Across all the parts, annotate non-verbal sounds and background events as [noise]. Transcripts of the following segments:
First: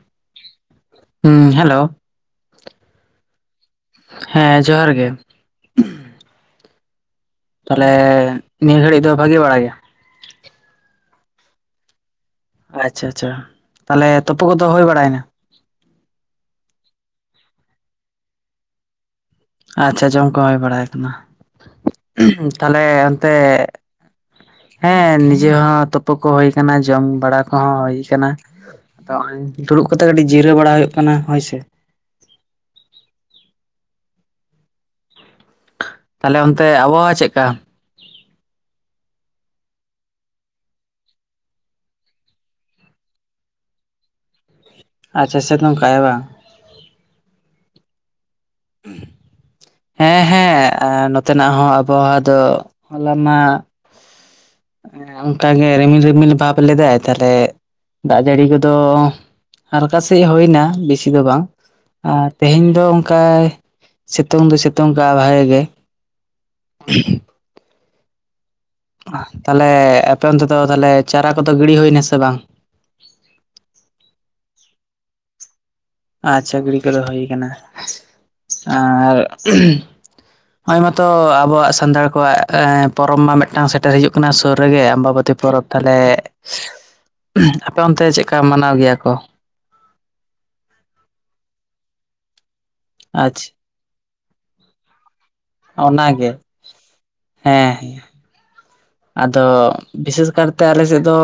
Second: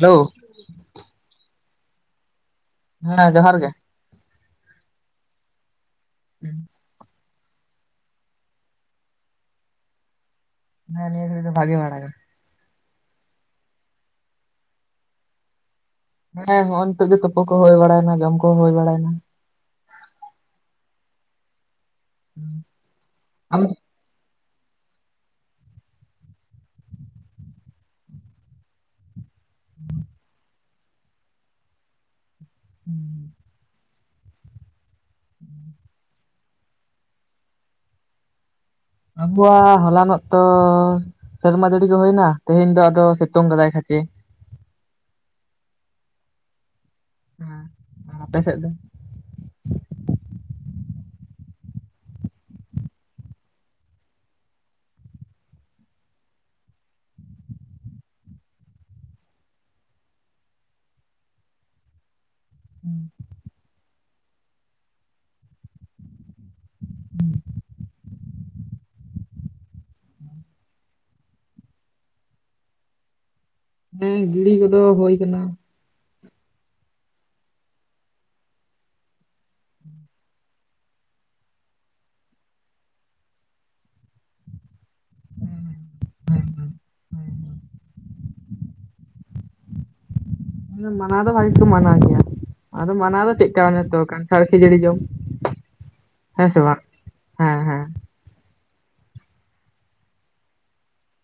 Hello ᱦᱩᱸᱻ hello ᱦᱮᱸ ᱡᱚᱦᱟᱨ ᱜᱮ᱾ ᱦᱮᱸ ᱡᱚᱦᱟᱨ ᱜᱮ᱾ [inaudible] ᱛᱟᱦᱞᱮ ᱱᱤᱭᱟᱹ ᱜᱷᱟᱹᱲᱤᱡ ᱫᱚ ᱵᱷᱟᱹᱜᱤ ᱵᱟᱲᱟ ᱜᱮᱭᱟ? ᱦᱮᱸ ᱱᱤᱭᱟ ᱜᱷᱟ. ᱲᱤᱡ ᱫᱚ ᱵᱷᱟ. ᱜᱤ ᱵᱟᱲᱟ ᱜᱮᱭᱟ᱾ ᱟᱪᱪᱷᱟ ᱟᱪᱪᱷᱟ᱾ ᱛᱟᱦᱞᱮ ᱛᱩᱯᱩ ᱠᱚᱫᱚ ᱦᱩᱭ ᱵᱟᱲᱟᱭᱮᱱᱟ? ᱦᱮᱸ ᱦᱚᱭ ᱱᱤᱛᱚᱜ ᱜᱮ ᱛᱩᱯᱩ ᱠᱚ ᱦᱩᱭ ᱵᱟᱲᱟᱭᱱᱟ ᱡᱚᱢ ᱠᱚᱦᱚᱸ ᱦᱩᱭ ᱵᱟᱲᱟᱭᱮᱱᱟ᱾ ᱟᱪᱪᱷᱟ ᱡᱚᱢ ᱠᱚ ᱦᱩᱭ ᱵᱟᱲᱟ ᱭᱮᱱᱟ᱾ᱦᱩᱸ᱾ ᱛᱟᱦᱚᱞᱮᱻ ᱚᱱᱛᱮᱻ ᱟᱢ ᱦᱮᱸ ᱱᱤᱡᱮ ᱦᱚᱸ ᱛᱩᱯᱩ ᱠᱚ ᱦᱩᱭ ᱟᱠᱟᱱᱟ᱾ ᱡᱚᱢ ᱵᱟᱲᱟ ᱠᱚᱦᱚᱸ ᱦᱩᱭ ᱟᱠᱟᱱᱟ᱾ ᱛᱚ ᱦᱚᱭ ᱫᱩᱲᱩᱵ ᱠᱟᱛᱮ ᱠᱟᱹᱴᱤᱡ ᱡᱤᱨᱟᱹᱣ ᱵᱟᱲᱟ ᱦᱩᱭᱩᱜ ᱠᱟᱱᱟ ᱦᱚᱭᱥᱮ᱾ [inaudible] ᱛᱟᱦᱞᱮ ᱚᱱᱛᱮ ᱟᱵᱚᱣᱟᱜ ᱪᱮᱫᱠᱟ? ᱟᱵᱚᱣᱟᱜ ᱦᱚᱞᱟᱱᱚᱜ ᱛᱚ ᱥᱮᱨᱢᱟ ᱡᱟᱹᱲᱤ ᱜᱮ ᱦᱩᱭᱱᱟ ᱛᱮᱦᱮᱧ ᱫᱚ ᱟᱫᱚ ᱥᱤᱛᱩᱝ ᱠᱟᱫᱟᱭ ᱠᱟ. ᱴᱤᱡ᱾ ᱟᱪᱪᱷᱟ ᱥᱮᱛᱩᱝ ᱟᱠᱟᱜ ᱟᱭ ᱵᱟᱝ᱾ ᱦᱮᱸ ᱟᱯᱮ ᱥᱮᱫ ᱫᱚ? ᱦᱮᱸᱻ ᱦᱮᱸᱻ ᱮ ᱱᱚᱛᱮᱱᱟᱜ ᱦᱚᱸ ᱟᱵᱚᱣᱟᱜ ᱫᱚ ᱦᱚᱞᱟ ᱢᱟ ᱚᱱᱠᱟᱜᱮ ᱨᱤᱢᱤᱞ ᱨᱤᱢᱤᱞ ᱵᱷᱟᱯ ᱞᱮᱫᱟᱭ ᱛᱟᱦᱞᱮ ᱫᱟᱜ ᱡᱟᱹᱲᱤ ᱠᱚᱫᱚ ᱦᱟᱞᱠᱟ ᱥᱟ. ᱦᱤᱡ ᱦᱩᱭᱱᱟ ᱵᱤᱥᱤ ᱫᱚ ᱵᱟᱝ ᱟᱨ ᱛᱮᱦᱮᱧ ᱫᱚ ᱚᱱᱠᱟᱭᱻ ᱥᱤ ᱥᱤᱛᱩᱝ ᱫᱚ ᱥᱤᱛᱩᱝ ᱠᱟᱜ ᱵᱷᱟᱭ ᱜᱮ᱾ ᱛᱟᱦᱞᱮ ᱟᱯᱮ ᱚᱱᱛᱮ ᱫᱚ ᱛᱟᱦᱞᱮ ᱪᱟᱨᱟ ᱠᱚᱫᱚ ᱜᱤᱲᱤ ᱦᱩᱭᱱᱟ ᱥᱮ ᱵᱟᱝ? ᱦᱮᱸ ᱜᱤᱲᱤ ᱠᱚᱫᱚ ᱦᱩᱭ ᱠᱟᱱᱟ᱾ ᱟᱪᱪᱷᱟ ᱜᱤᱲᱤ ᱠᱚ ᱫᱚ ᱦᱩᱭ ᱟᱠᱟᱱᱟ ᱟᱨ ᱟᱭ ᱢᱟᱛᱚ ᱟᱵᱚᱣᱟᱜ ᱥᱟᱱᱛᱟᱲ ᱠᱚᱣᱟᱜ ᱯᱚᱨᱚᱵᱽ ᱢᱟ ᱢᱤᱫᱴᱟᱝ ᱥᱮᱴᱮᱨ ᱦᱤᱡᱩᱜ ᱠᱟᱱᱟ ᱥᱩᱨ ᱨᱮᱜᱮ ᱟᱢᱵᱟ ᱯᱚᱨᱛᱤ ᱯᱚᱨᱚᱵᱽ ᱛᱟᱦᱞᱮ ᱟᱯᱮ ᱚᱱᱛᱮ ᱪᱮᱫᱠᱟ ᱢᱟᱱᱟᱣ ᱜᱮᱭᱟ ᱠᱚ? ᱟᱪᱪᱷᱟ [unintelligible] ᱚᱱᱟᱜᱮ᱾ ᱦᱮᱸ ᱥᱮ ᱵᱟᱝ ᱦᱮᱸ ᱦᱮᱸᱻ ᱟᱫᱚ ᱵᱤᱥᱮᱥ ᱠᱟᱨᱛᱮ ᱟᱞᱮ ᱥᱮᱫ ᱫᱚ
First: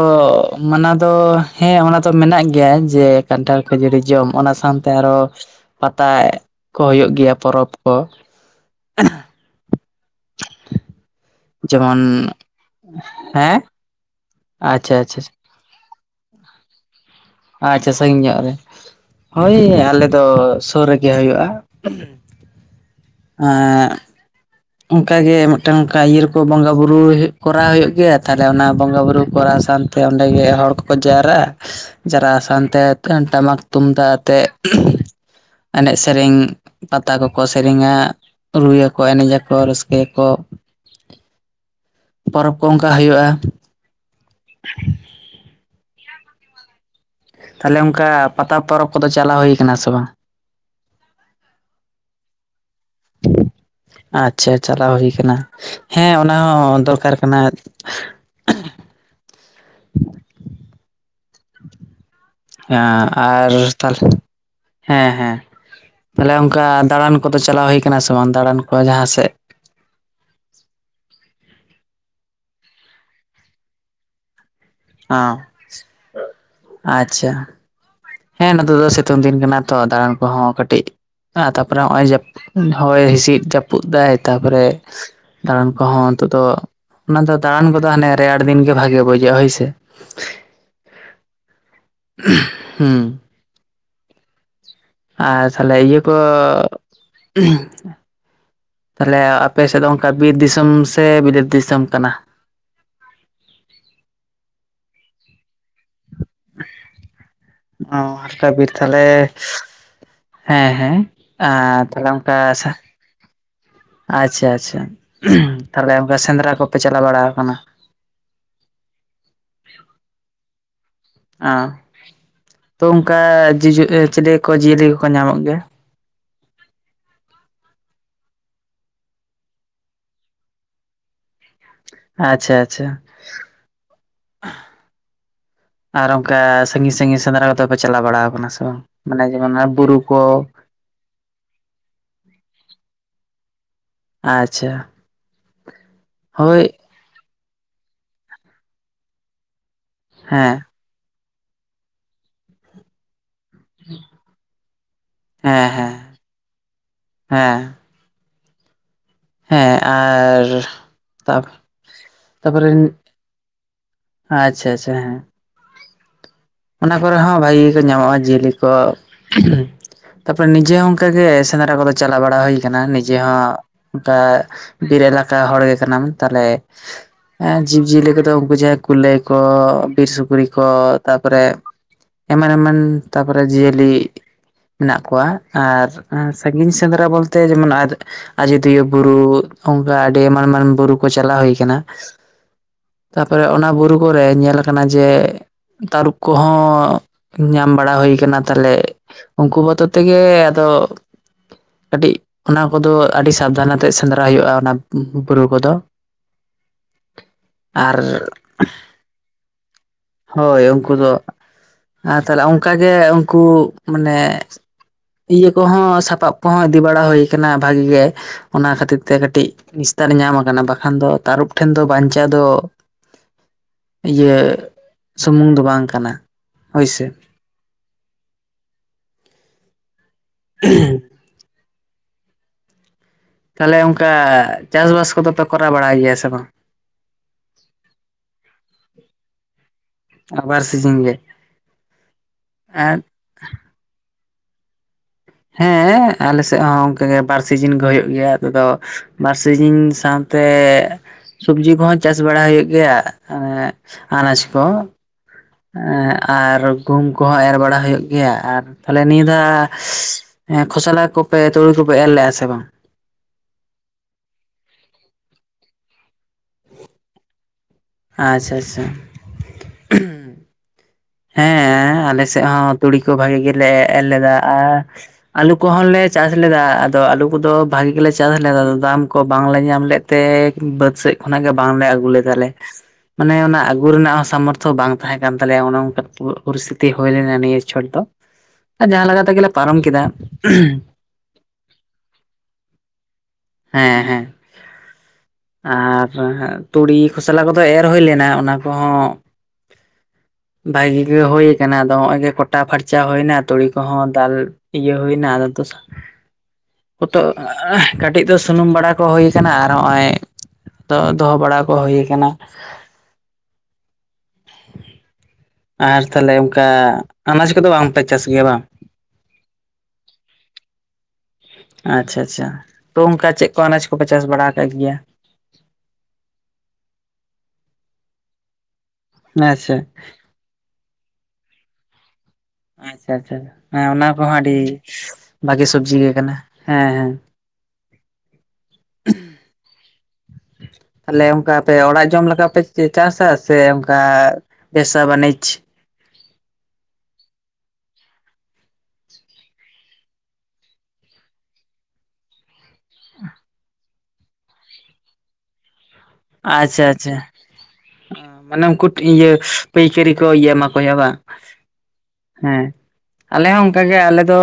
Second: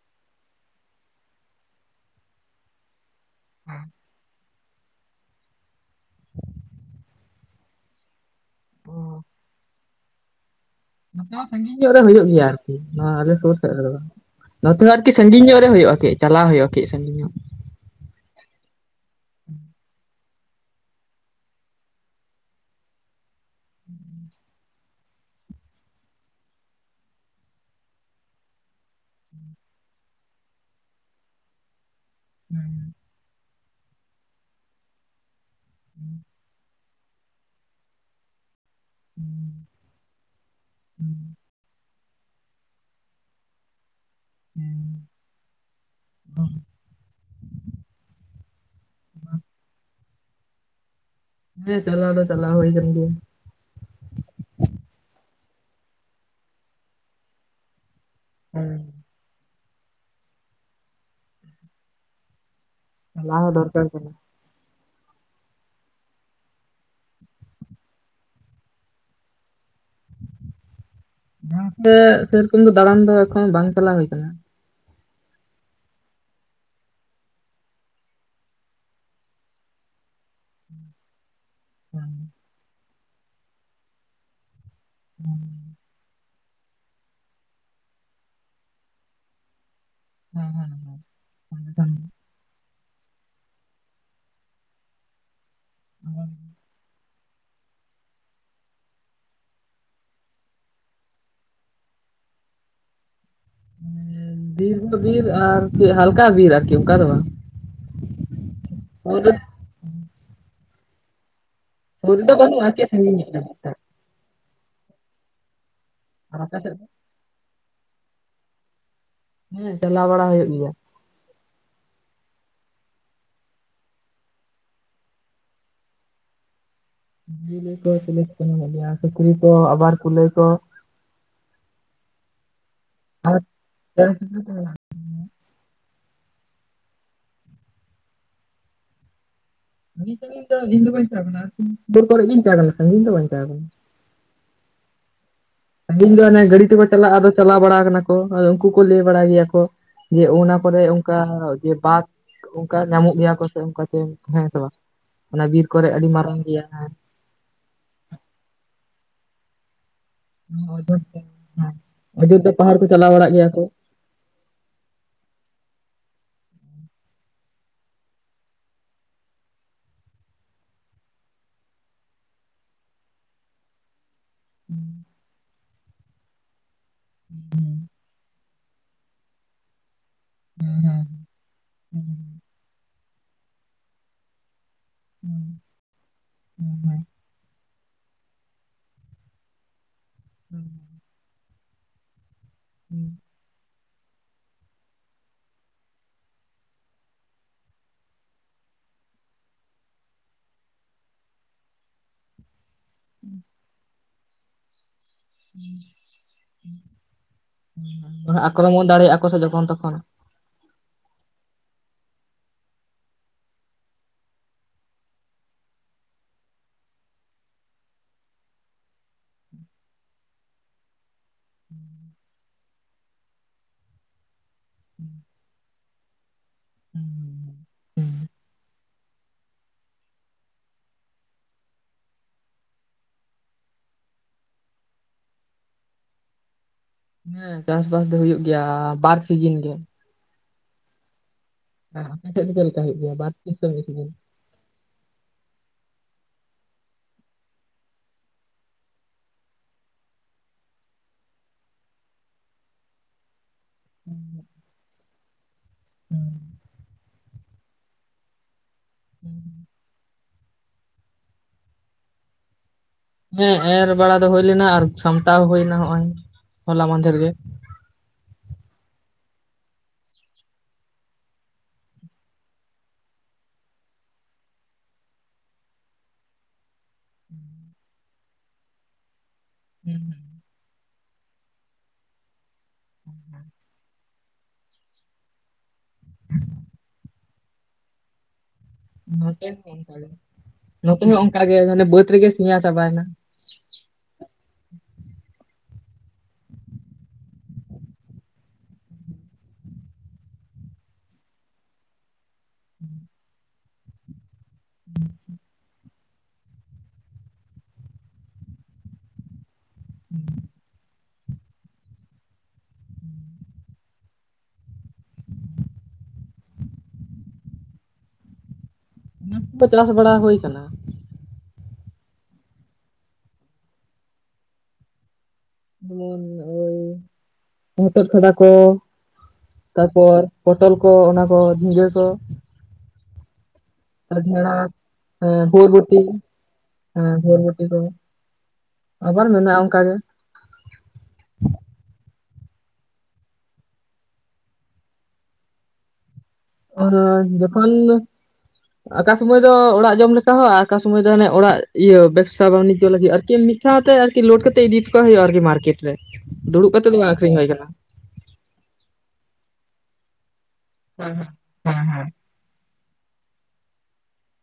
ᱢᱟᱱᱟ ᱫᱚ ᱦᱮᱸ ᱚᱱᱟ ᱫᱚ ᱢᱮᱱᱟᱜ ᱜᱮᱭᱟ᱾ ᱡᱮ ᱠᱟᱱᱴᱷᱟᱲ ᱡᱚᱢ ᱚᱱᱟ᱾ ᱥᱟᱶᱛᱮ ᱟᱨᱦᱚ ᱯᱟᱛᱟ ᱠᱚ ᱦᱩᱭᱩᱜ ᱜᱮᱭᱟ ᱯᱚᱨᱚᱵᱽ ᱠᱚ᱾ ᱚ᱾ ᱱᱚᱛᱮ ᱟᱚᱸ ᱥᱟᱺᱜᱤᱧ ᱧᱚᱜ ᱨᱮ ᱦᱩᱭᱩᱜ ᱡᱮᱢᱚᱱ ᱜᱮᱭᱟ᱾ ᱟᱞᱮ ᱥᱩᱨ ᱦᱮᱸ ᱥᱮᱫ ᱨᱮᱦᱚ᱾ ᱱᱚᱛᱮ ᱟᱪᱪᱷᱟ ᱵᱟ. ᱲᱛᱤ ᱟᱪᱪᱷᱟ ᱥᱟᱺᱜᱤᱧ ᱧᱚᱜ ᱨᱮ ᱦᱩᱭᱩᱜᱼᱟ᱾ ᱠᱟ. ᱡ ᱪᱟᱞᱟᱣ ᱦᱩᱭᱩᱜᱼᱟ ᱠᱟ. ᱡ ᱥᱟᱺᱜᱤ ᱧᱚᱜ᱾ ᱟᱪᱪᱷᱟ ᱥᱟᱺᱜᱤᱧ ᱧᱚᱜ ᱨᱮ᱾ ᱦᱳᱭ ᱟᱞᱮ ᱫᱚ ᱥᱩᱨ ᱨᱮᱜᱮ ᱦᱩᱭᱩᱜᱼᱟ᱾ [inaudible] ᱚᱱᱠᱟᱜᱮ ᱢᱤᱫᱴᱟ. ᱝ ᱚᱱᱠᱟ ᱤᱭᱟᱹ ᱨᱮᱠᱚ ᱵᱚᱸᱜᱟ ᱵᱩᱨᱩ ᱠᱚᱨᱟᱣ ᱦᱩᱭᱩᱜ ᱜᱮᱭᱟ᱾ ᱛᱟᱦᱞᱮ ᱚᱱᱟ ᱵᱚᱸᱜᱟ ᱵᱩᱨᱩ ᱠᱚᱨᱟᱣ ᱥᱟᱶ ᱛᱮ ᱚᱸᱰᱮᱜᱮ ᱦᱚᱲ ᱠᱚᱠᱚ ᱡᱟᱣᱨᱟᱜ ᱟ᱾ ᱡᱟᱨᱟᱜ-ᱟ ᱥᱟᱶᱛᱮ ᱴᱟᱢᱟᱠ ᱛᱩᱢᱫᱟᱜ ᱟᱛᱮᱜ ᱮᱱᱮᱡ ᱥᱮᱨᱮᱧ ᱯᱟᱛᱟ ᱠᱚᱠᱚ ᱥᱮᱨᱮᱧᱟ ᱨᱩᱭᱟᱠᱚ ᱮᱱᱮᱡ ᱟᱠᱚ᱾ ᱨᱟᱹᱥᱠᱟᱹᱭᱟᱠᱚ ᱯᱚᱨᱚᱵᱽ ᱠᱚ ᱚᱱᱠᱟ ᱦᱩᱭᱩᱜᱼᱟ᱾ [unintelligible] ᱛᱟᱦᱞᱮ ᱚᱱᱠᱟ ᱯᱟᱛᱟ ᱯᱚᱨᱚᱵᱽ ᱠᱚᱫᱚ ᱪᱟᱞᱟᱣ ᱦᱩᱭ ᱟᱠᱟᱱᱟ ᱥᱮ ᱵᱟᱝ? ᱦᱮᱸ ᱪᱟᱞᱟᱣ ᱫᱚ ᱪᱟᱞᱟᱣ ᱦᱩᱭ ᱠᱟᱱ ᱜᱮᱭᱟ᱾ ᱟᱪᱪᱷᱟ ᱪᱟᱞᱟᱣ ᱦᱩᱭ ᱟᱠᱟᱱᱟ᱾ ᱦᱮᱸ ᱚᱱᱟ ᱦᱚᱸ ᱫᱚᱨᱠᱟᱨ ᱠᱟᱱᱟ᱾ ᱦᱚᱭ᱾ ᱦᱮᱸ ᱪᱟᱞᱟᱣ ᱟᱨ ᱦᱚᱸ ᱫᱚᱨᱠᱟᱨ ᱛᱟᱦᱞᱮ ᱠᱟᱱᱟ᱾ ᱦᱮᱸ ᱦᱮᱸᱻ ᱛᱟᱦᱞᱮ ᱚᱱᱠᱟ ᱫᱟᱬᱟᱱ ᱠᱚᱫᱚ ᱪᱟᱞᱟᱣ ᱦᱩᱭ ᱟᱠᱟᱱᱟ ᱥᱮ ᱵᱟᱝ ᱫᱟᱬᱟᱱ ᱠᱚ ᱡᱟᱦᱟᱸ ᱥᱮᱫ? [unintelligible] ᱟ ᱟᱪᱪᱷᱟ᱾ ᱦᱮᱸ ᱱᱚᱛᱮ ᱫᱚ ᱥᱤᱛᱩᱝ ᱫᱤᱱ ᱠᱟᱱᱟ ᱛᱚ ᱫᱟᱬᱟᱱ ᱠᱚᱦᱚᱸ ᱠᱟᱹᱴᱤᱡ ᱟᱨ ᱛᱟᱯᱚᱨᱮ ᱱᱚᱜᱚᱭ ᱦᱚᱭ ᱦᱤᱸᱥᱤᱫ ᱡᱟᱹᱯᱩᱫ ᱫᱟᱭ ᱛᱟᱯᱚᱨᱮ ᱫᱟᱬᱟᱱ ᱠᱚᱦᱚᱸ ᱛᱚ ᱚᱱᱟ ᱫᱚ ᱫᱟᱬᱟᱱ ᱠᱚᱫᱚ ᱦᱟᱱᱮ ᱨᱮᱭᱟᱲ ᱫᱤᱱ ᱜᱮ ᱵᱷᱟ. ᱜᱤ ᱵᱩᱡᱟᱹᱜᱼᱟ ᱦᱳᱭ ᱥᱮ᱾ [unintelligible] ᱦᱩᱸᱻ ᱟᱨ ᱛᱟᱦᱞᱮ ᱤᱭᱟᱹ ᱠᱚ ᱛᱟᱦᱞᱮ ᱟᱯᱮ ᱥᱮᱫ ᱫᱚ ᱚᱱᱠᱟ ᱵᱤᱨ ᱫᱤᱥᱚᱢ ᱥᱮ ᱵᱤᱞᱟᱹᱛ ᱫᱤᱥᱚᱢ ᱠᱟᱱᱟ? [inaudible] ᱵᱤᱨ ᱫᱚ ᱵᱤᱨ ᱟᱨ ᱦᱟᱞᱠᱟ ᱵᱤᱨ ᱟᱨᱠᱤ ᱚᱱᱠᱟ ᱫᱚ ᱵᱟᱝ᱾ [unintelligible] ᱥᱩᱨ ᱨᱮ ᱦᱮᱸ ᱦᱮᱸᱻ ᱟᱨ ᱛᱟᱦᱞᱮ ᱥᱩᱨ ᱨᱮᱫᱚ ᱚᱱᱠᱟ ᱵᱟᱹᱱᱩᱜᱼᱟ ᱟᱪᱪᱷᱟ᱾ ᱠᱟᱹᱡ ᱥᱟᱺᱜᱤᱧ ᱧᱚᱜ ᱨᱮ ᱢᱤᱫᱴᱟᱝ᱾ ᱟᱪᱪᱷᱟ ᱛᱟᱦᱞᱮ ᱚᱱᱠᱟ ᱟᱨ ᱥᱮᱸᱫᱽᱨᱟ ᱟᱯᱮ ᱥᱮᱫ ᱠᱚᱯᱮ ᱫᱚ? ᱪᱟᱞᱟᱣ ᱵᱟᱲᱟ ᱟᱠᱟᱱᱟ? ᱦᱮᱸ ᱪᱟᱞᱟᱣ ᱵᱟᱲᱟ ᱦᱩᱭᱩᱜ ᱜᱮᱭᱟ᱾ ᱚᱦ ᱛᱚ ᱚᱱᱠᱟ ᱡᱩ ᱪᱤᱞᱮ ᱠᱚ ᱡᱤᱭᱟᱹᱞᱤ ᱠᱚᱠᱚ ᱧᱟᱢᱚᱜ ᱜᱮᱭᱟ? ᱡᱤᱭᱟᱹᱞᱤ ᱠᱚ ᱧᱟᱢᱚᱜ ᱜᱮᱭᱟ᱾ᱥᱩᱠᱨᱤ ᱠᱚ, ᱟᱵᱟᱨ ᱠᱩᱞᱟᱹᱭ ᱠᱚ, ᱟᱪᱪᱷᱟ ᱟᱪᱪᱷᱟ ᱟᱨ ᱟᱨ ᱚᱱᱠᱟ ᱥᱟᱺᱜᱤᱧ ᱥᱟᱜᱤᱧ ᱥᱮᱸᱫᱽᱨᱟ ᱠᱚᱫᱚ ᱯᱮ ᱪᱟᱞᱟᱣ ᱵᱟᱲᱟ ᱟᱠᱟᱱᱟ ᱥᱮ ᱵᱟᱝ? ᱢᱟᱱᱮ ᱡᱮᱢᱚᱱ ᱵᱩᱨᱩ ᱥᱟᱺᱤᱧ ᱠᱚ ᱥᱟᱺᱜᱤᱧ ᱫᱚ ᱤᱧ ᱫᱚ ᱵᱟᱹᱧ ᱛᱟᱦᱮᱸ ᱠᱟᱱᱟ᱾ ᱠᱚᱨᱮ ᱜᱤᱧ ᱛᱟᱦᱮᱸ ᱠᱟᱱᱟ ᱥᱟᱺᱜᱤᱧ ᱫᱚ ᱵᱟᱹᱧ ᱛᱟᱦᱮᱸ ᱠᱟᱱᱟ᱾ ᱟᱪᱪᱷᱟ ᱟᱹᱵᱤᱱ ᱫᱚ ᱚᱱᱮ ᱦᱳᱭ ᱜᱟᱹᱰᱤ ᱛᱮᱠᱚ ᱪᱟᱞᱟᱜᱼᱟ᱾ ᱟᱫᱚ ᱪᱟᱞᱟᱣ ᱵᱟᱲᱟ ᱟᱠᱟᱱᱟ ᱠᱚ ᱩᱱᱠᱩ ᱠᱚ ᱞᱟᱹᱭ ᱵᱟᱲᱟ ᱜᱮᱭᱟᱭ ᱠᱚ᱾ ᱡᱮ ᱦᱮᱸ ᱚᱱᱟ ᱠᱚᱨᱮ ᱚᱱᱠᱟ ᱡᱮ ᱵᱟᱫ ᱚᱱᱠᱟ ᱧᱟᱢᱚᱜ ᱜᱮᱭᱟ ᱠᱚ ᱚᱱᱠᱟᱛᱮ ᱦᱮᱸ ᱥᱮ ᱵᱟᱝ ᱚᱱᱟ ᱵᱤᱨ ᱦᱮᱸ ᱠᱚᱨᱮ ᱦᱮᱸ ᱟᱹᱰᱤ ᱢᱟᱨᱟᱝ ᱜᱮᱭᱟ ᱟᱨ ᱦᱮᱸ ᱦᱮᱸ ᱟᱨ ᱚᱡᱳᱫᱽᱫᱷᱟ ᱦᱮᱸ ᱚᱡᱳᱫᱽᱫᱷᱟ ᱛᱟᱨᱯᱚᱨᱮ ᱯᱟᱦᱟᱲ ᱠᱚ ᱪᱟᱞᱟᱣ ᱵᱟᱲᱟᱜ ᱜᱮᱭᱟ ᱠᱚ ᱟᱪᱪᱷᱟ ᱟᱪᱪᱷᱟ ᱦᱮᱸ ᱚᱱᱟ ᱠᱚᱨᱮ ᱦᱚᱸ ᱵᱷᱟᱹᱜᱤ ᱜᱮᱠᱚ ᱧᱟᱢᱚᱜᱼᱟ᱾ ᱡᱤᱭᱟᱹᱞᱤ ᱠᱚ ᱛᱟᱨᱯᱚᱨᱮ ᱱᱤᱡᱮ ᱦᱚᱸ ᱚᱱᱠᱟᱜᱮ ᱥᱮᱸᱫᱽᱨᱟ ᱠᱚᱫᱚ ᱪᱟᱞᱟᱣ ᱵᱟᱲᱟ ᱦᱩᱭ ᱠᱟᱱᱟ ᱱᱤᱡᱮ ᱦᱚᱸ ᱠᱟ ᱵᱤᱨ ᱮᱞᱟᱠᱟ ᱦᱚᱲ ᱜᱮ ᱠᱟᱱᱟᱢ ᱛᱟᱞᱦᱮᱸ ᱡᱤᱵ ᱡᱤᱭᱟᱹᱞᱤ ᱠᱚᱫᱚ ᱩᱱᱠᱩ ᱡᱟᱦᱟᱭ ᱠᱩᱞᱟᱹᱭ ᱠᱚ ᱵᱤᱨ ᱥᱩᱠᱨᱤ ᱠᱚ ᱛᱟᱯᱚᱨᱮ ᱮᱢᱟᱱ ᱮᱢᱟᱱ ᱛᱟ ᱯᱚᱨᱮ ᱡᱤᱭᱟᱹᱞᱤ ᱢᱮᱱᱟᱜ ᱠᱚᱣᱟ ᱟᱨ ᱥᱟᱺᱜᱤᱧ ᱥᱮᱸᱫᱽᱨᱟ ᱵᱚᱞᱛᱮ ᱡᱮᱢᱚᱱᱼᱼ ᱟᱡᱚᱫᱤᱭᱟᱹ ᱵᱩᱨᱩ ᱚᱱᱠᱟ ᱟᱹᱰᱤ ᱮᱢᱟᱱ ᱮᱢᱟᱱ ᱵᱩᱨᱩ ᱠᱚ ᱪᱟᱞᱟᱣ ᱦᱩᱭ ᱠᱟᱱᱟ᱾ ᱛᱟᱯᱚᱨᱮ ᱚᱱᱟ ᱵᱩᱨᱩ ᱠᱚᱨᱮ ᱧᱮᱞ ᱠᱟᱱᱟ ᱡᱮ ᱛᱟᱹᱨᱩᱵ ᱠᱚᱦᱚᱸ ᱧᱟᱢ ᱵᱟᱲᱟ ᱦᱩᱭ ᱠᱟᱱᱟ᱾ ᱛᱟᱦᱞᱮ ᱩᱱᱠᱩ ᱵᱚᱛᱚᱨ ᱛᱮᱜᱮ ᱟᱫᱚ ᱠᱟᱹᱴᱤᱡ ᱚᱱᱟ ᱠᱚᱫᱚ ᱟᱹᱰᱤ ᱥᱟᱵᱫᱷᱟᱱ ᱟᱛᱮᱜ ᱥᱮᱸᱫᱽᱨᱟ ᱦᱳᱭᱳᱜᱼᱟ᱾ ᱚᱱᱟ ᱵᱩᱨᱩ ᱠᱚᱫᱚ ᱟᱨ ᱟᱠᱨᱚᱢᱚᱱ ᱫᱟᱲᱮᱭᱟᱜᱼᱟ ᱠᱚ ᱥᱮ ᱡᱚᱠᱷᱚᱱ ᱛᱚᱠᱷᱚᱱ ᱦᱳᱭ ᱩᱱᱠᱩ ᱫᱚ ᱟᱨ ᱛᱟᱦᱞᱮ ᱚᱱᱠᱟᱜᱮ ᱩᱱᱠᱩ ᱢᱟᱱᱮ ᱤᱭᱟᱹ ᱠᱚᱦᱚᱸ ᱥᱟᱯᱟᱵ ᱠᱚᱦᱚᱸ ᱤᱫᱤ ᱵᱟᱲᱟ ᱦᱳᱭ ᱠᱟᱱᱟ ᱵᱷᱟᱜᱤ ᱜᱮ ᱚᱱᱟ ᱠᱟᱛᱤᱛ ᱛᱮ ᱠᱟᱹᱴᱤᱜ ᱮᱛᱟᱨ ᱧᱟᱢ ᱟᱠᱟᱱᱟ ᱵᱟᱠᱷᱟᱱ ᱫᱚ ᱛᱟᱹᱨᱩᱯ ᱴᱷᱮᱱ ᱫᱚ ᱵᱟᱧᱪᱟᱣ ᱫᱚ ᱤᱭᱟᱹ ᱥᱩᱢᱩᱝ ᱫᱚ ᱵᱟᱝ ᱠᱟᱱᱟ᱾ ᱦᱳᱭ ᱥᱮ [unintelligible] ᱛᱟᱦᱞᱮ ᱚᱝᱠᱟ ᱪᱟᱥ ᱵᱟᱥ ᱠᱚᱫᱚ ᱯᱮ ᱠᱚᱨᱟᱣ ᱵᱟᱲᱟᱭ ᱜᱮᱭᱟ ᱥᱮ ᱵᱟᱝ? ᱦᱮᱸ ᱪᱟᱥ ᱵᱟᱥ ᱫᱚ ᱦᱩᱭᱩᱜ ᱜᱮᱭᱟ ᱵᱟᱨ ᱥᱤᱡᱤᱱ ᱜᱮ᱾ ᱟᱵᱟᱨ‌ ᱥᱤᱡᱤᱱ ᱜᱮ ᱦᱮᱸ ᱟᱯᱮ ᱴᱷᱮᱱ ᱪᱮᱫ ᱞᱮᱠᱟ ᱟᱨ ᱦᱩᱭᱩᱜ ᱜᱮᱭᱟ ᱵᱟᱨ ᱛᱤᱥ ᱥᱮ ᱢᱤᱫ ᱥᱤᱡᱤᱱ ᱦᱮᱸ ᱟᱞᱮ ᱥᱮᱜ ᱦᱚᱸ ᱚᱱᱠᱟᱜᱮ ᱵᱟᱨ ᱥᱤᱡᱤᱱ ᱜᱮ ᱦᱳᱭᱳᱜ ᱜᱮᱭᱟ ᱟᱞᱮ ᱫᱚ ᱵᱟᱨ ᱥᱤᱡᱤᱱ ᱥᱟᱶ ᱛᱮ ᱥᱚᱵᱡᱤ ᱠᱚᱦᱚᱸ ᱪᱟᱥ ᱵᱟᱲᱟ ᱦᱳᱭᱳᱜ ᱜᱮᱭᱟ ᱮ ᱟᱱᱟᱡᱽ ᱠᱚ ᱮ ᱟᱨ ᱜᱩᱦᱩᱢ ᱠᱚᱦᱚᱸ ᱮᱨ ᱵᱟᱲᱟ ᱦᱳᱭᱳᱜ ᱜᱮᱭᱟ ᱟᱨ ᱛᱟᱦᱞᱮ ᱱᱤᱭᱟᱹ ᱫᱷᱟᱣ ᱮ ᱠᱷᱚᱥᱚᱞᱟ ᱠᱚᱯᱮ ᱛᱩᱲᱤ ᱠᱚᱯᱮ ᱮᱨ ᱞᱮᱼᱟ ᱥᱮ ᱵᱟᱝ? ᱦᱮᱸ ᱮᱨ ᱵᱟᱲᱟ ᱫᱚ ᱦᱳᱭ ᱞᱮᱱᱟ ᱟᱨ ᱥᱟᱢᱴᱟᱣ ᱦᱳᱭᱱᱟ ᱦᱚᱜᱼᱚᱭ ᱦᱚᱞᱟ ᱢᱟᱫᱷᱮᱨ ᱜᱮ ᱟᱪᱪᱷᱟ ᱟᱪᱪᱷᱟ ᱦᱮᱸ ᱦᱮᱸ ᱟᱞᱮ ᱥᱮᱜ ᱦᱚᱸ ᱛᱩᱲᱤ ᱠᱚ ᱵᱷᱟᱜᱤ ᱜᱮᱞᱮ ᱮᱨ ᱞᱮᱫᱟ ᱟᱨ ᱟᱞᱩ ᱠᱚᱦᱚᱸ ᱞᱮ ᱪᱟᱥ ᱞᱮᱫᱟ᱾ ᱟᱫᱚ ᱟᱞᱩ ᱠᱚᱫᱚ ᱵᱷᱟᱜᱤ ᱜᱮᱞᱮ ᱪᱟᱥ ᱞᱮᱫᱟ ᱫᱟᱢ ᱠᱚ ᱵᱟᱝᱞᱮ ᱧᱟᱢ ᱞᱮᱫ ᱛᱮ ᱵᱟᱹᱫᱽ ᱥᱮᱜ ᱠᱷᱚᱱᱟᱜ ᱜᱮ ᱵᱟᱝᱞᱮ ᱟᱹᱜᱩ ᱞᱮᱫᱟ ᱞᱮ ᱢᱟᱱᱮ ᱚᱱᱟ ᱟᱹᱜᱩ ᱨᱮᱱᱟᱜ ᱦᱚᱸ ᱥᱟᱢᱚᱨᱛᱷᱚ ᱵᱟᱝ ᱛᱟᱦᱮᱸ ᱠᱟᱱ ᱛᱟᱞᱮ ᱦᱩᱱᱟᱝ ᱯᱚᱨᱤᱥᱛᱤᱛᱤ ᱦᱳᱭ ᱞᱮᱱᱟ ᱱᱤᱭᱟᱹ ᱪᱚᱴ ᱫᱚ᱾ ᱟᱨ ᱡᱟᱦᱟᱸ ᱞᱮᱠᱟ ᱱᱚᱛᱮ, ᱛᱮᱜᱮᱞᱮ ᱯᱟᱨᱚᱢ ᱠᱮᱫᱟ ᱱᱚᱛᱮ ᱦᱚᱸ ᱚᱱᱠᱟᱜᱮ ᱵᱟᱹᱛ ᱨᱮᱜᱮ ᱥᱮᱭᱟ ᱪᱟᱵᱟᱭ ᱱᱟ ᱦᱮᱸ ᱦᱮᱸ ᱟᱨ ᱛᱩᱲᱤ ᱠᱷᱚᱥᱞᱟ ᱠᱚᱫᱚ ᱮᱨ ᱦᱳᱭ ᱞᱮᱱᱟ ᱚᱱᱟ ᱠᱚᱦᱚᱸ ᱵᱷᱟᱜᱤ ᱜᱮ ᱦᱳᱭ ᱠᱟᱱᱟ ᱟᱫᱚ ᱦᱚᱜᱼᱚᱭ ᱜᱮ ᱠᱚᱴᱟ ᱯᱷᱟᱨᱪᱟ ᱦᱳᱭ ᱱᱟ᱾ ᱛᱩᱲᱤ ᱠᱚᱦᱚᱸ ᱫᱟᱞ ᱤᱭᱟᱹ ᱦᱩᱭ ᱱᱟ ᱯᱚᱛᱚᱜ ᱠᱟᱹᱴᱤᱡ ᱫᱚ ᱥᱩᱱᱩᱢ ᱵᱟᱲᱟ ᱠᱚ ᱦᱳᱭ ᱠᱟᱱᱟ ᱟᱨ ᱦᱚᱜᱼᱚᱭ ᱫᱚ ᱫᱚᱦᱚᱸ ᱵᱟᱲᱟ ᱠᱚ ᱦᱳᱭ ᱠᱟᱱᱟ᱾ ᱟᱨ ᱛᱟᱦᱞᱮ ᱚᱝᱠᱟ ᱟᱱᱟᱡᱽ ᱠᱚᱫᱚ ᱵᱟᱝ ᱯᱮ ᱪᱟᱥ ᱜᱮᱭᱟ ᱵᱟ? ᱚᱱᱟ ᱠᱚ ᱪᱟᱥ ᱵᱟᱲᱟ ᱦᱳᱭ ᱠᱟᱱᱟ᱾ ᱟᱪᱪᱷᱟ ᱟᱪᱪᱷᱟ᱾ ᱛᱚ ᱚᱱᱠᱟ ᱪᱮᱫ ᱠᱚ ᱟᱱᱟᱡᱽ ᱠᱚᱯᱮ ᱪᱟᱥ ᱵᱟᱲᱟ ᱠᱟᱜ ᱜᱮᱭᱟ? ᱡᱮᱢᱚᱱ ᱳᱭ ᱦᱚᱛᱚᱫ ᱠᱷᱟᱰᱟ ᱠᱚ ᱟᱪᱪᱷᱟ ᱛᱟᱨᱯᱚᱨ ᱯᱚᱴᱚᱞ ᱠᱚ, ᱚᱱᱟ ᱠᱚ ᱡᱷᱤᱸᱜᱟᱹ ᱠᱚ, ᱟᱪᱪᱷᱟ ᱟᱪᱪᱷᱟ ᱦᱮᱸ ᱚᱱᱟ ᱟᱨ ᱠᱚᱦᱚᱸ ᱟᱹᱰᱤ ᱰᱷᱮᱸᱲᱚᱥ ᱵᱷᱟᱜᱮ ᱥᱚᱵᱽᱡᱤ ᱵᱷᱚᱨᱵᱚᱴᱤ ᱜᱮ ᱠᱟᱱᱟ ᱦᱮᱸ ᱦᱮᱸ ᱵᱷᱚᱨᱵᱚᱴᱤ ᱠᱚ ᱟᱵᱟᱨ ᱢᱮᱱᱟᱜᱼᱟ ᱚᱱᱠᱟ ᱜᱮ᱾ ᱛᱟᱦᱞᱮ ᱚᱱᱠᱟ ᱟᱯᱮ ᱚᱲᱟᱜ ᱡᱚᱢ ᱞᱮᱠᱟ ᱯᱮ ᱪᱟᱥ-ᱟ ᱥᱮ ᱚᱱᱠᱟ ᱵᱮᱥᱟ ᱵᱟᱱᱤᱡᱽ ᱟᱨ ᱡᱚᱠᱷᱚᱱ ᱟᱠᱟ ᱥᱩᱢᱟᱹᱭ ᱫᱚ ᱚᱲᱟᱜ ᱡᱚᱢ ᱞᱮᱠᱟ ᱦᱚᱸ ᱟᱠᱟ ᱥᱩᱢᱟᱹᱭ ᱫᱚ ᱦᱟᱱᱮ ᱚᱲᱟᱜ ᱤᱭᱟᱹ ᱵᱮᱵᱥᱟ ᱵᱟᱱᱤᱡᱽ ᱟᱨ ᱪᱮᱫ ᱮᱢ ᱢᱮᱱᱮᱫ ᱛᱟᱦᱮᱫ ᱟ ᱞᱳᱰ ᱠᱟᱛᱮ ᱤᱫᱤ ᱦᱩᱭᱩᱜᱼᱟ ᱟᱨᱠᱤ ᱢᱟᱨᱠᱮᱴ ᱨᱮ ᱫᱩᱲᱩᱵ ᱟᱪᱪᱷᱟ ᱠᱟᱛᱮ ᱫᱚ ᱵᱟᱝ ᱟᱪᱪᱷᱟ ᱟᱠᱷᱨᱤᱧ ᱦᱩᱭ ᱠᱟᱱᱟ ᱢᱟᱱᱮ ᱩᱱᱠᱩ ᱤᱭᱟᱹ ᱯᱟᱹᱭᱠᱟᱹᱨᱤ ᱠᱚ ᱤᱭᱟᱹ ᱢᱟ ᱠᱚ ᱵᱟᱝ᱾ ᱦᱮᱸ ᱟᱞᱮ ᱦᱚᱸ ᱚᱱᱠᱟᱜᱮ ᱟᱞᱮ ᱫᱚ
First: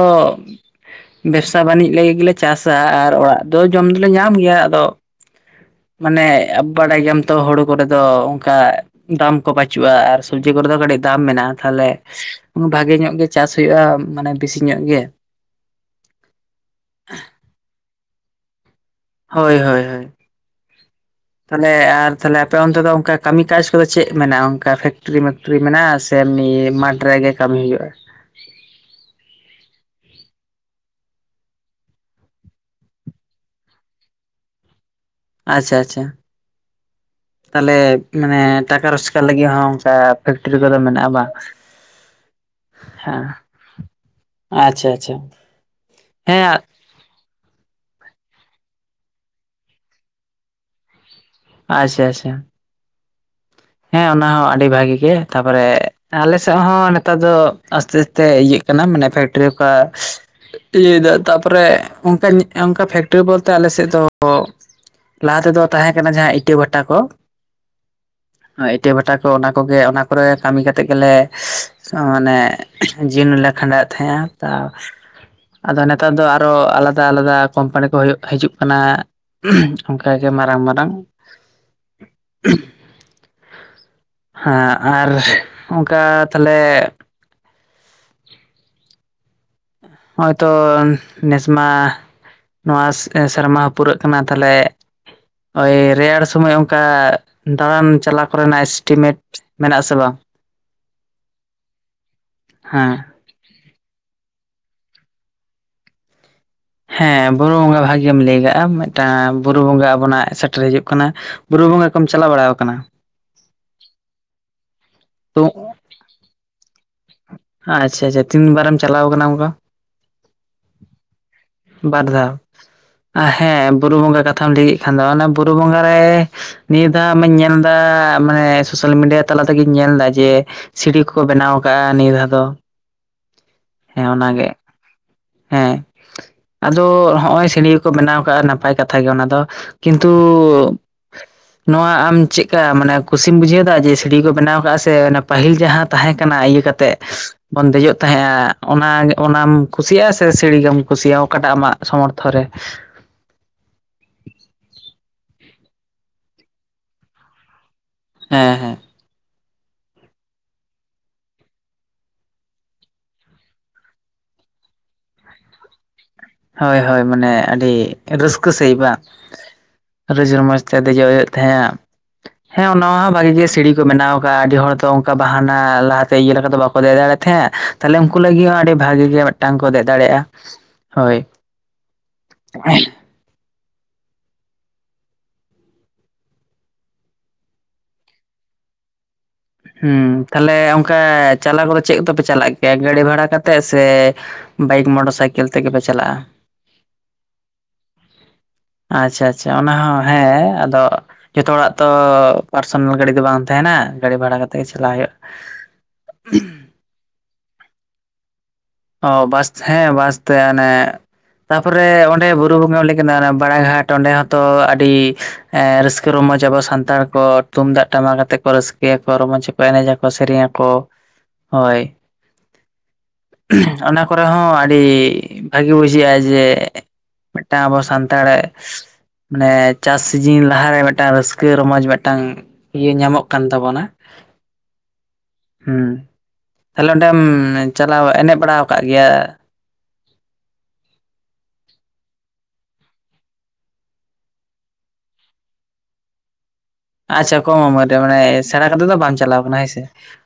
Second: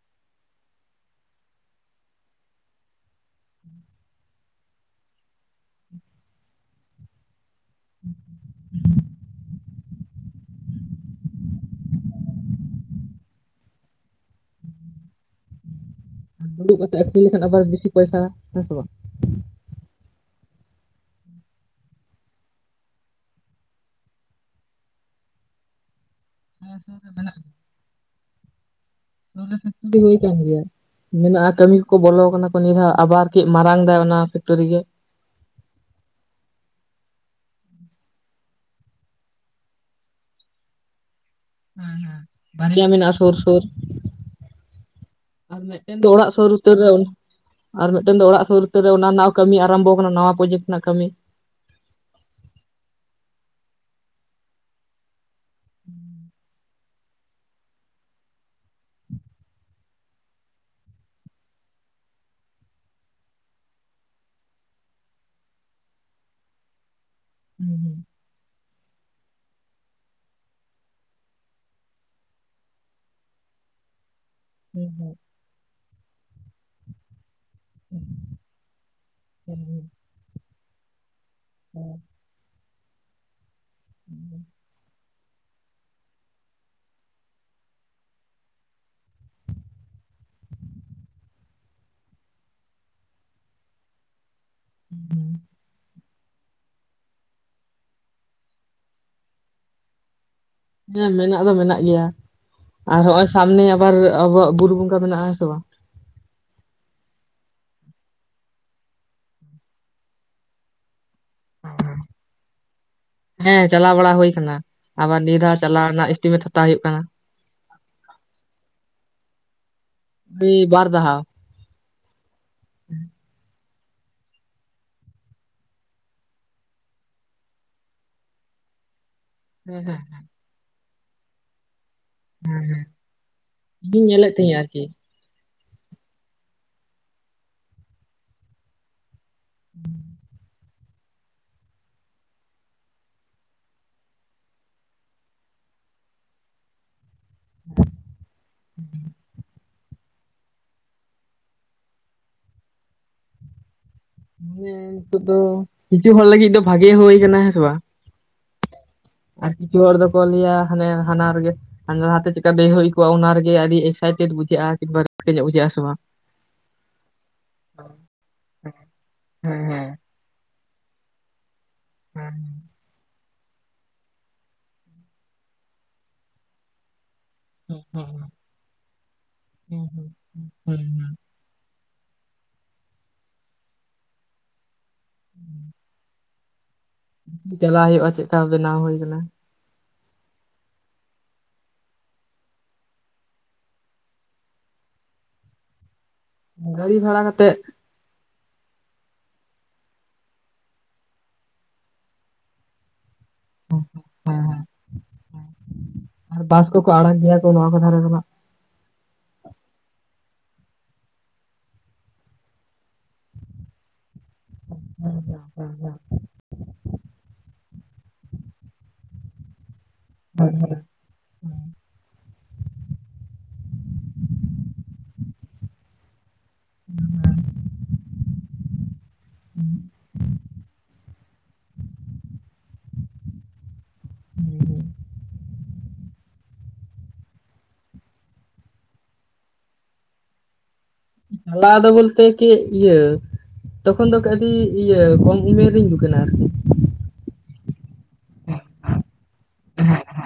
ᱵᱮᱵᱽᱥᱟ ᱵᱟᱹᱱᱤᱡᱽ ᱞᱟᱹᱜᱤᱫ ᱜᱮᱞᱮ ᱪᱟᱥᱟ ᱟᱨ ᱚᱲᱟᱜ ᱫᱚ ᱡᱚᱢ ᱫᱚᱞᱮ ᱧᱟᱢ ᱜᱮᱭᱟ᱾ ᱟᱫᱚ ᱢᱟᱱᱮ ᱵᱟᱲᱟᱭ ᱜᱮᱭᱟᱢ ᱛᱚ ᱦᱩᱲᱩ ᱠᱚᱨᱮ ᱫᱚ ᱚᱱᱠᱟ ᱫᱟᱢ ᱠᱚ ᱵᱟᱪᱩᱜ ᱪᱩᱜᱼᱟ ᱟᱨ ᱥᱚᱵᱽᱡᱤ ᱠᱚᱨᱮ ᱫᱚ ᱵᱟᱪᱩᱜ ᱟ ᱟᱨ ᱥᱚᱵᱡᱤ ᱠᱚᱨᱮ ᱫᱚ ᱠᱟᱹᱴᱤᱡ ᱫᱟᱢ ᱢᱮᱱᱟᱜᱼᱟ ᱛᱟᱦᱚᱞᱮ ᱵᱷᱟᱜᱮ ᱧᱚᱜ ᱜᱮ ᱪᱟᱥ ᱦᱩᱭᱩᱜᱼᱟ᱾ ᱢᱟᱱᱮ ᱵᱤᱥᱤ ᱧᱚᱜ ᱢᱮᱱᱟᱜ ᱜᱮ ᱫᱩᱲᱩᱵ ᱠᱟᱛᱮᱫ ᱟᱹᱠᱷᱨᱤᱧ ᱞᱮᱠᱷᱟᱱ ᱟᱵᱟᱨ ᱵᱮᱥᱤ ᱯᱚᱭᱥᱟ ᱦᱮᱸ ᱥᱮ ᱵᱟᱝ ᱦᱳᱭ ᱦᱳᱭ ᱦᱳᱭ ᱛᱟᱦᱚᱞᱮ ᱟᱨ ᱛᱟᱦᱞᱮ ᱟᱯᱮ ᱚᱱᱛᱮ ᱫᱚ ᱚᱱᱠᱟ ᱠᱟᱹᱢᱤ ᱠᱟᱡ ᱠᱚᱫᱚ ᱪᱮᱫ ᱢᱮᱱᱟᱜᱼᱟ ᱚᱱᱠᱟ ᱯᱷᱮᱠᱴᱨᱤ ᱢᱮᱠᱴᱨᱤ ᱢᱮᱱᱟᱜᱼᱟ? ᱥᱮ ᱦᱮᱸ ᱥᱩᱨ ᱢᱟᱴᱷ ᱨᱮᱜᱮ ᱠᱟᱹᱢᱤ ᱦᱩᱭᱩᱜᱼᱟ᱾ ᱠᱷ ᱠᱚᱭ ᱠᱟᱱᱢᱤ ᱜᱮᱭᱟ ᱱᱤᱭᱟᱹ ᱞᱟᱦᱟ ᱠᱟᱹᱢᱤ ᱠᱚᱠᱚ ᱵᱚᱞᱚ ᱠᱟᱱᱟ ᱠᱚ ᱱᱤᱭᱟᱹᱫᱷᱟᱣ ᱟᱵᱟᱨ ᱠᱟᱹᱡ ᱢᱟᱨᱟᱝ ᱫᱟᱭ ᱚᱱᱟ ᱯᱷᱮᱠᱴᱚᱨᱤ ᱜᱮ ᱟᱪᱪᱷᱟ ᱟᱪᱪᱷᱟ ᱛᱟᱞᱦᱮ ᱢᱟᱱᱮ ᱴᱟᱠᱟ ᱨᱳᱡᱽᱜᱟᱨ ᱞᱟᱹᱜᱤᱫ ᱦᱚᱸ ᱚᱱᱠᱟ ᱯᱷᱮᱠᱴᱨᱤ ᱠᱚᱫᱚ ᱢᱮᱱᱟᱜᱼᱟ ᱵᱟᱝ? ᱦᱮᱸ ᱦᱮᱸ ᱵᱟᱨᱭᱟ ᱢᱮᱱᱟᱜᱼᱟ ᱦᱮᱸ ᱥᱩᱨ - ᱥᱩᱨ᱾ ᱟᱪᱪᱷᱟ ᱟᱪᱪᱷᱟ ᱟᱨ ᱢᱮᱴᱮᱱ ᱫᱚ ᱚᱲᱟᱜ ᱦᱮᱸ ᱥᱩᱨ ᱩᱛᱟᱹᱨ ᱨᱮ ᱟᱨ ᱢᱤᱫᱴᱮᱱ ᱫᱚ ᱚᱲᱟᱜ ᱥᱳᱨ ᱩᱛᱟᱹᱨ ᱨᱮ ᱚᱱᱟ ᱨᱮᱱᱟᱜ ᱠᱟᱹᱢᱤ ᱟᱨᱟᱢᱵᱚ ᱟᱠᱟᱱᱟ ᱱᱟᱣᱟ ᱯᱨᱚᱡᱮᱠᱴ ᱨᱮᱱᱟᱜ ᱠᱟᱹᱢᱤ ᱟᱪᱪᱷᱟ ᱟᱪᱪᱷᱟ ᱦᱮᱸ ᱚᱱᱟ ᱦᱚᱸ ᱟᱹᱰᱤ ᱵᱷᱟᱜᱤ ᱜᱮ ᱛᱟᱯᱚᱨᱮ ᱟᱞᱮᱥᱮᱫ ᱦᱚᱸ ᱱᱮᱛᱟᱨ ᱫᱚ ᱟᱥᱛᱮ ᱟᱥᱛᱮ ᱤᱭᱟᱹᱜ ᱠᱟᱱᱟ᱾ ᱢᱟᱱᱮ ᱯᱷᱴᱠᱟ ᱤᱭᱟᱹ ᱛᱟᱯᱚᱨᱮ ᱚᱱᱠᱟ ᱯᱷᱮᱠᱴᱨᱤ ᱵᱚᱞᱛᱮ ᱟᱞᱮ ᱟᱞᱮ ᱥᱮᱫ ᱫᱚ ᱞᱟᱦᱟ ᱛᱮᱫᱚ ᱛᱟᱦᱮᱸ ᱠᱟᱱᱟ ᱡᱟᱦᱟᱸ ᱤᱴᱟᱹ ᱵᱷᱟᱴᱟ ᱠᱚ᱾ ᱦᱮᱸ ᱦᱩᱸ ᱮᱴᱟᱹ ᱵᱷᱟᱴᱟ ᱠᱚ ᱚᱱᱟ ᱠᱚᱜᱮ ᱚᱱᱟ ᱠᱚᱨᱮ ᱠᱟᱹᱢᱤ ᱠᱟᱛᱮᱜᱴ ᱜᱮᱞᱮ ᱢᱟᱱᱮ ᱞᱮ ᱠᱷᱟᱸᱰᱟᱣᱮᱫ ᱛᱟᱦᱮᱸᱜᱼᱟ᱾ ᱛᱟ ᱦᱩᱸ ᱦᱩᱸ ᱟᱫᱚ ᱱᱮᱛᱟᱨ ᱫᱚ ᱟᱨᱚ ᱟᱞᱟᱫᱟ ᱟᱞᱟᱫᱟ ᱠᱳᱢᱯᱟᱱᱤ ᱠᱚ ᱦᱤᱡᱩᱜ ᱠᱟᱱᱟ᱾ ᱦᱩᱸ ᱦᱩᱸ ᱚᱱᱠᱟᱜᱮ ᱢᱟᱨᱟᱝ ᱢᱟᱨᱟᱝ ᱦᱩᱸ ᱦᱮᱸ ᱟᱨ ᱚᱱᱠᱟ ᱛᱟᱦᱞᱮ ᱦᱚᱸᱜᱼᱚᱭ ᱛᱚ ᱱᱮᱥᱢᱟ ᱱᱚᱣᱟ ᱥᱮᱨᱢᱟ ᱦᱚᱸ ᱯᱩᱨᱟᱹᱜ ᱠᱟᱱᱟ ᱛᱟᱦᱞᱮ ᱳᱭ ᱨᱮᱭᱟᱲ ᱥᱚᱢᱚᱭ ᱚᱱᱠᱟ ᱫᱟᱬᱟᱱ ᱪᱟᱞᱟᱣ ᱠᱚᱨᱮᱱᱟᱜ ᱮᱥᱴᱤᱢᱮᱴ ᱢᱮᱱᱟᱜ ᱟᱥᱮ ᱵᱟᱝ? ᱦᱮᱸ ᱢᱮᱱᱟᱜ ᱫᱚ ᱢᱮᱱᱟᱜ ᱜᱮᱭᱟ ᱦᱮᱸ ᱟᱨ ᱱᱚᱸᱜᱚᱭ ᱥᱟᱢᱱᱮ ᱟᱵᱟᱨ ᱟᱵᱚᱣᱟᱜ ᱵᱩᱨᱩ ᱜᱚᱝᱜᱟ ᱢᱮᱱᱟᱜᱼᱟ ᱦᱮᱸ ᱥᱮ ᱵᱟᱝ? ᱦᱮᱸ ᱵᱩᱨᱩ ᱵᱚᱸᱜᱟ ᱵᱷᱟᱜᱮᱢ ᱞᱟᱹᱭ ᱠᱟᱜᱼᱟ᱾ ᱢᱤᱫᱴᱟᱝ ᱵᱩᱨᱩ ᱵᱚᱸᱜᱟ ᱟᱵᱚᱱᱟᱜ ᱥᱮᱴᱮᱨ ᱦᱤᱡᱩᱜ ᱠᱟᱱᱟ ᱵᱩᱨᱩ ᱵᱚᱸᱜᱟ ᱠᱚᱢ ᱪᱟᱞᱟᱣ ᱵᱟᱲᱟᱣ ᱠᱟᱱᱟ? ᱦᱮᱸ ᱪᱟᱞᱟᱣ ᱵᱟᱲᱟ ᱦᱩᱭ ᱟᱠᱟᱱᱟ ᱟᱵᱟᱨ ᱱᱤᱭᱟᱹ ᱛᱚ ᱫᱷᱟᱣ ᱪᱟᱞᱟᱣ ᱨᱮᱱᱟᱜ ᱮᱥᱴᱤᱢᱮᱴ ᱦᱟᱛᱟᱣ ᱦᱩᱭᱩᱜ ᱠᱟᱱᱟ᱾ ᱟᱪᱪᱷᱟ ᱟᱪᱪᱷᱟ ᱛᱤᱱᱵᱟᱨᱮᱢ ᱪᱟᱞᱟᱣ ᱠᱟᱱᱟ ᱚᱱᱠᱟ? ᱟᱹᱰᱤ ᱵᱟᱨ ᱫᱟᱣ᱾ ᱵᱟᱨ ᱫᱷᱟᱣ ᱦᱮᱸ ᱵᱩᱨᱩ ᱵᱚᱸᱜᱟ ᱠᱟᱛᱷᱟᱢ ᱞᱟᱹᱭᱮᱫ ᱠᱷᱟᱱ ᱫᱚ ᱚᱱᱟ ᱵᱩᱨᱩ ᱵᱚᱸᱜᱟ ᱨᱮ ᱱᱤᱭᱟᱹ ᱫᱷᱟᱣ ᱢᱟᱧ ᱧᱮᱞ ᱮᱫᱟ ᱢᱟᱱᱮ ᱥᱳᱥᱟᱞ ᱢᱤᱰᱤᱭᱟ ᱛᱟᱞᱟ ᱛᱮᱜᱮᱧ ᱦᱮᱸ ᱧᱮᱞ ᱦᱮᱸ ᱮᱫᱟ ᱡᱮ ᱥᱤᱲᱤ ᱠᱚᱠᱚ ᱵᱮᱱᱟᱣ ᱟᱠᱟᱫᱟᱼᱟ᱾ ᱱᱤᱭᱟᱹ ᱫᱷᱟᱣ ᱫᱚ ᱦᱮᱸ ᱦᱮᱸ ᱤᱧᱤᱧ ᱦᱮᱸ ᱧᱮᱞᱮᱫ ᱚᱱᱟᱜᱮ ᱛᱟᱦᱮᱸᱜᱼᱟ ᱟᱨᱠᱤ ᱦᱮᱸ ᱟᱫᱚ ᱦᱚᱜᱼᱚᱭ ᱥᱤᱲᱤᱠᱚ ᱵᱮᱱᱟᱣ ᱠᱟᱜᱼᱟ᱾ ᱱᱟᱯᱟᱭ ᱠᱟᱛᱷᱟ ᱜᱮ ᱚᱱᱟ ᱫᱚ ᱠᱤᱱᱛᱩ ᱱᱚᱣᱟ ᱟᱢ ᱪᱮᱫᱠᱟ ᱢᱟᱱᱮ ᱠᱩᱥᱤᱢ ᱵᱩᱡᱷᱟᱹᱣᱮᱫᱟ ᱡᱮ ᱥᱤᱲᱤ ᱠᱚ ᱵᱮᱱᱟᱣ ᱟᱠᱟᱫ ᱥᱮ ᱯᱟᱹᱦᱤᱞ ᱡᱟᱦᱟᱸ ᱛᱟᱦᱮᱸ ᱠᱟᱱᱟ ᱠᱟᱛᱮ ᱵᱚᱱ ᱫᱮᱡᱚᱜ ᱛᱟᱦᱮᱸᱜᱼᱟ ᱚᱱᱟ ᱚᱱᱟᱢ ᱠᱩᱥᱤᱭᱟᱜᱼᱟ ᱥᱮ ᱥᱤᱲᱤ ᱜᱮᱢ ᱠᱩᱥᱤᱭᱟᱜᱼᱟ? ᱚᱠᱟᱴᱟᱜ ᱟᱢᱟᱜ ᱥᱢᱚᱨᱛᱷᱚ ᱨᱮ ᱦᱟᱱᱮ ᱱᱤᱛᱚᱜ ᱫᱚ ᱠᱤᱪᱷᱩ ᱦᱚᱲ ᱞᱟᱹᱜᱤᱫ ᱫᱚ ᱵᱷᱟᱜᱤ ᱦᱩᱭ ᱠᱟᱱᱟ ᱦᱮᱸ ᱥᱮ ᱵᱟᱝ ᱦᱮᱸ ᱦᱮᱸ ᱟᱨ ᱠᱤᱪᱷᱩ ᱦᱚᱲ ᱫᱚᱠᱚ ᱞᱟᱹᱭᱟ ᱦᱟᱱᱮ ᱦᱟᱱᱟ ᱨᱮᱜᱮᱟᱱ ᱞᱟᱦᱟᱛᱮ ᱪᱮᱠᱟ ᱫᱮᱡ ᱦᱩᱭ ᱠᱚᱜᱼᱟ ᱚᱱᱟ ᱨᱮᱜᱮ ᱟᱹᱰᱤ ᱮᱠᱥᱟᱭᱴᱮᱰ ᱵᱩᱡᱷᱟᱹᱣᱼᱟ ᱥᱮ ᱦᱳᱭ ᱦᱳᱭ ᱢᱟᱱᱮ ᱟᱹᱰᱤ ᱨᱟᱹᱥᱠᱟᱹ ᱥᱟᱺᱦᱤᱡ ᱵᱟᱝ ᱦᱮᱸ ᱦᱮᱸ ᱨᱡᱽ ᱨᱚᱢᱚᱡᱽ ᱠᱷᱟᱞᱤ ᱜᱮ ᱦᱩᱭᱩᱜ ᱛᱟᱦᱮᱸᱱᱟ ᱦᱮᱸ ᱚᱱᱟ ᱢᱟ ᱵᱷᱟᱜᱤ ᱜᱮ ᱥᱤᱲᱤ ᱠᱚ ᱵᱮᱱᱟᱣ ᱟᱠᱟᱫᱼᱟ᱾ ᱟᱹᱰᱤ ᱦᱚᱲ ᱫᱚ ᱚᱱᱠᱟ ᱵᱟᱦᱟᱱᱟ ᱞᱟᱦᱟᱛᱮ ᱤᱭᱟᱹ ᱞᱮᱠᱟ ᱫᱚ ᱵᱟᱠᱚ ᱫᱮᱡ ᱫᱟᱲᱮᱭᱟᱜ ᱛᱷᱮᱜ ᱦᱮᱸ ᱛᱟᱦᱞᱮ ᱦᱮᱸ ᱩᱱᱠᱩ ᱞᱟᱹᱜᱤᱫ ᱦᱚᱸ ᱟᱹᱰᱤ ᱵᱷᱟᱜᱤ ᱜᱮ ᱢᱤᱫᱴᱟᱝ ᱠᱚ ᱦᱮᱸ ᱫᱮᱡ ᱦᱮᱸ ᱫᱟᱲᱮᱭᱟᱜᱼᱟ᱾ ᱦᱮᱸ ᱦᱮᱸ ᱦᱳᱭ ᱦᱮᱸ [unintelligible] [inaudible] ᱪᱟᱞᱟᱜ ᱦᱩᱭᱩᱜᱼᱟ᱾ ᱪᱮᱫᱠᱟ ᱵᱮᱱᱟᱣ ᱦᱩᱭ ᱟᱠᱟᱱᱟ᱾ ᱦᱮᱸ ᱛᱟᱦᱞᱮ ᱚᱱᱠᱟ ᱪᱟᱞᱟᱣ ᱠᱚᱫᱚ ᱪᱮᱫ ᱠᱚᱛᱮᱯᱮ ᱪᱟᱞᱟᱜ ᱜᱮᱭᱟ ᱜᱟᱹᱰᱤ ᱵᱷᱟᱲᱟ ᱠᱟᱛᱮᱜ ᱥᱮ ᱵᱟᱭᱼᱼ ᱤᱧ ᱢᱚᱴᱚᱨ ᱥᱟᱭᱠᱮᱞ ᱛᱮᱜᱮᱯᱮ ᱪᱟᱞᱟᱜᱼᱟ? ᱜᱟᱹᱲᱤ ᱵᱷᱟᱲᱟ ᱠᱟᱛᱮᱫ ᱟᱪᱪᱷᱟ ᱟᱪᱪᱷᱟ ᱚᱱᱟ ᱦᱚᱸ ᱦᱮᱸ ᱟᱫᱚ ᱡᱚᱛᱚ ᱦᱚᱲᱟᱜ ᱛᱚ ᱯᱟᱨᱥᱚᱱᱟᱞ ᱜᱟᱹᱰᱤ ᱫᱚ ᱵᱟᱝ ᱛᱟᱦᱮᱱᱟ ᱜᱟᱹᱰᱤ ᱦᱮᱸ ᱵᱷᱟᱲᱟ ᱠᱟᱛᱮ ᱦᱮᱸ ᱜᱮ ᱪᱟᱞᱟᱜ ᱦᱩᱭᱩᱜᱼᱟ᱾ ᱥᱮ ᱱᱚᱣᱟ ᱠᱚ ᱫᱷᱟᱨᱮᱨᱮ ᱫᱚ ᱵᱟᱝ ᱚ ᱵᱟᱥ ᱦᱮᱸ ᱵᱟᱥᱛᱮ ᱟᱱᱮ ᱛᱟᱯᱚᱨᱮ ᱚᱸᱰᱮ ᱵᱩᱨᱩ ᱵᱚᱸᱜᱟ ᱞᱟᱹᱭ ᱠᱮᱫ-ᱟ ᱚᱱᱟ ᱵᱟᱲᱟᱟᱜᱷᱟᱴ ᱚᱸᱰᱮ ᱦᱚᱸ ᱛᱚ ᱟᱹᱰᱤ ᱟᱪᱪᱷᱟ ᱨᱟᱹᱥᱠᱟᱹ ᱨᱚᱢᱚᱚᱡ ᱟᱵᱚ ᱥᱟᱱᱛᱟᱲ ᱠᱚ ᱛᱩᱢᱫᱟᱜ ᱴᱟᱢᱟᱠᱛᱮ ᱠᱚ ᱨᱟᱹᱥᱠᱟᱹᱭᱟᱠᱚ ᱨᱚᱢᱚᱡᱽ ᱠᱚᱠᱚ ᱮᱱᱮᱡ ᱟᱠᱚ ᱵᱟ ᱥᱮᱨᱮᱧ ᱟᱠᱚ ᱦᱚᱭ ᱚᱱᱟ ᱠᱚᱨᱮᱦᱚ ᱟᱹᱰᱤ ᱵᱷᱟᱹᱜᱤ ᱵᱩᱡᱷᱟᱹᱜᱼᱟ ᱡᱮ ᱢᱤᱫᱴᱟᱝ ᱟᱵᱚ ᱥᱟᱱᱛᱟᱲ ᱢᱟᱱᱮ ᱪᱟᱥ ᱥᱤᱡᱤᱱ ᱞᱟᱦᱟᱨᱮ ᱢᱤᱫᱴᱟᱝ ᱨᱟᱹᱥᱠᱟᱹ ᱠᱟ. ᱨᱟᱹᱥᱠᱟᱹ ᱨᱚᱢᱚᱡᱽ ᱢᱤᱫᱴᱟᱝ ᱤᱭᱟᱹ ᱧᱟᱢᱚᱜ ᱠᱟᱱ ᱛᱟᱵᱚᱱᱟ᱾ [inaudible] ᱦᱮᱸ ᱛᱟᱦᱞᱮ ᱚᱸᱰᱮᱢ ᱪᱟᱞᱟᱣ ᱮᱱᱮᱡ ᱵᱟᱲᱟᱣ ᱠᱟᱜ ᱜᱮᱭᱟ? ᱱᱚᱣᱟ ᱫᱚ ᱩᱞ ᱵᱚᱞᱛᱮ ᱠᱤ ᱤᱭᱟᱹ ᱛᱚᱠᱷᱚᱱ ᱫᱚ ᱟᱹᱰᱤ ᱤᱭᱟᱹ ᱠᱚᱢ ᱩᱢᱮᱨᱤᱧ ᱫᱩᱠᱷᱱᱟ ᱟᱪᱪᱷᱟ ᱠᱚᱢ ᱩᱢᱮᱨ ᱨᱮ ᱢᱟᱱᱮ ᱥᱮᱬᱟ ᱠᱟᱛᱮ ᱫᱚ ᱵᱟᱢ ᱪᱟᱞᱟᱣ ᱠᱟᱱᱟ ᱦᱮᱸ ᱥᱮ